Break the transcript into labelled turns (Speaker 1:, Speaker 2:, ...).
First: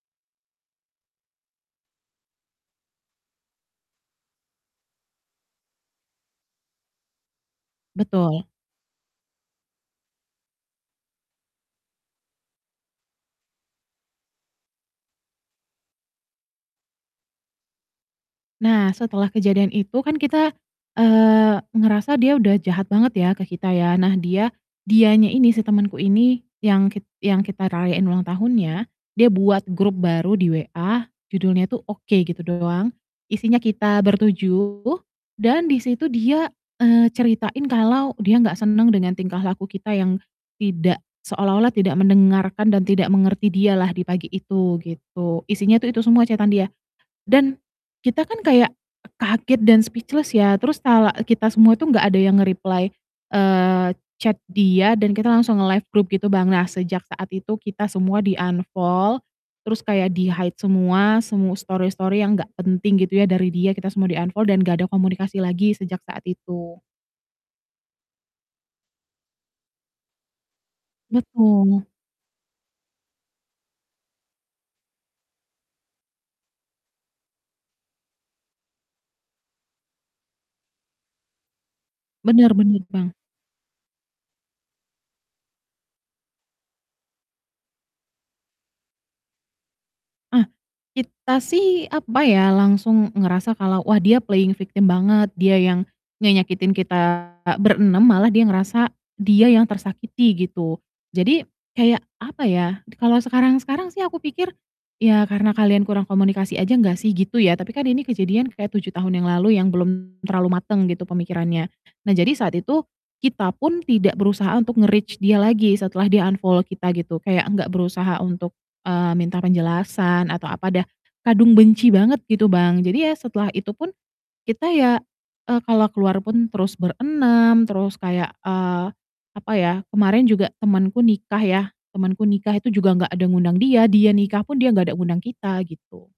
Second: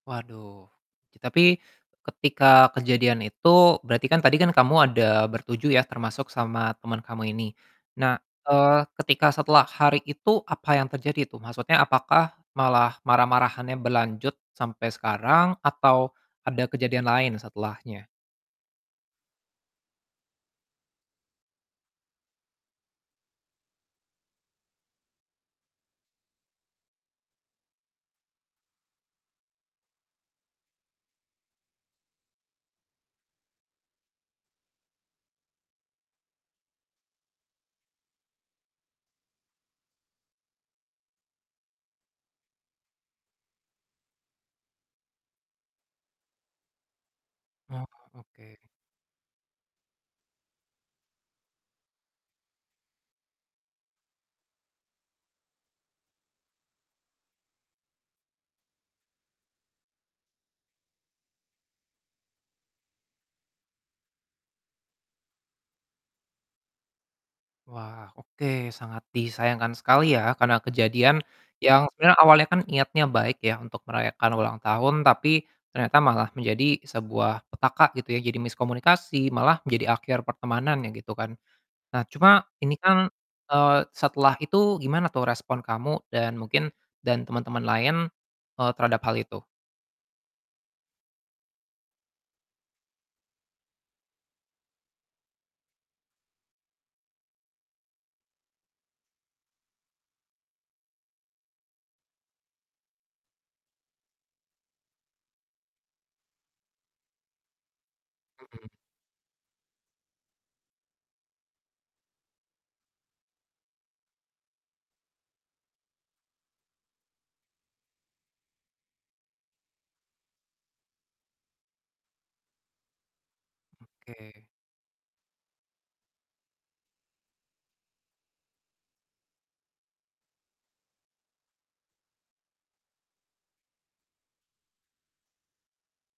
Speaker 1: Waduh, i tapi ketika kejadian itu berarti kan tadi kan kamu ada ber-7 ya, termasuk sama temen kamu ini, nah,
Speaker 2: Betul.
Speaker 1: eee, ketika setelah hari itu apa yang terjadi tuh? Maksudnya apakah malah marah-marahannya berlanjut sampai sekarang, atau ada kejadian lain setelahnya?
Speaker 2: Nah, setelah kejadian itu kan kita, eee, ngerasa dia udah jahat banget ya ke kita ya, nah dia dianya ini, si temenku ini yang kit yang kita rayain ulang tahunnya, dia buat grup baru di WA judulnya tuh "Oke", gitu doang, isinya kita ber-7, dan di situ dia, eee, ceritain kalau dia gak seneng dengan tingkah laku kita yang tidak seolah-olah tidak mendengarkan dan tidak mengerti dialah di pagi itu, gitu. Isinya tuh itu semua chat-an dia. Dan,
Speaker 1: Oh,
Speaker 2: kita kan
Speaker 1: oke.
Speaker 2: kayak kaget dan speechless ya, terus talak eee, kita semua tuh gak ada yang nge-reply, eee, chat dia dan kita langsung nge-left grup gitu, Bang. Nah, sejak saat itu kita semua di-unfollow terus kayak di-hide semua, semu story-story yang gak penting gitu ya dari dia, kita semua di-unfollow dan gak ada komunikasi lagi sejak saat itu.
Speaker 1: Wah, oke. Sangat disayangkan sekali ya, karena kejadian
Speaker 2: Betul.
Speaker 1: yang sebenernya awalnya kan niatnya baik ya untuk merayakan ulang tahun tapi ternyata malah menjadi sebuah petaka gitu ya, jadi miskomunikasi, malah menjadi akhir pertemanan ya, gitu kan. Nah, cuma
Speaker 2: Bener
Speaker 1: ini
Speaker 2: bener,
Speaker 1: kan,
Speaker 2: Bang.
Speaker 1: eee, setelah itu gimana tuh respon kamu dan mungkin dan teman-teman lain, eee, terhadap hal itu?
Speaker 2: Ah. Kita sih apa ya, langsung ngerasa kalau, wah, dia playing victim banget, dia yang ngenyakitin kita ber-6, malah dia ngerasa dia yang tersakiti, gitu. Jadi kayak, apa ya, kalau sekarang-sekarang sih aku pikir, "Ya, karena kalian kurang komunikasi aja nggak sih," gitu ya, tapi kan ini kejadian
Speaker 1: Mhm.
Speaker 2: kayak 7 tahun yang lalu yang belum terlalu mateng gitu pemikirannya. Nah, jadi saat itu kita pun tidak berusaha untuk nge-reach dia lagi setelah dia unfollow kita gitu, kayak nggak berusaha untuk, eee, minta penjelasan atau apa, dah kadung benci banget gitu, Bang. Jadi ya setelah itu pun
Speaker 1: Oke.
Speaker 2: kita ya, eee, kalau keluar pun terus ber-6, terus kayak, eee, apa ya, kemarin juga temanku nikah ya, temanku nikah itu juga nggak ada ngundang dia, dia nikah pun dia nggak ada ngundang kita, gitu.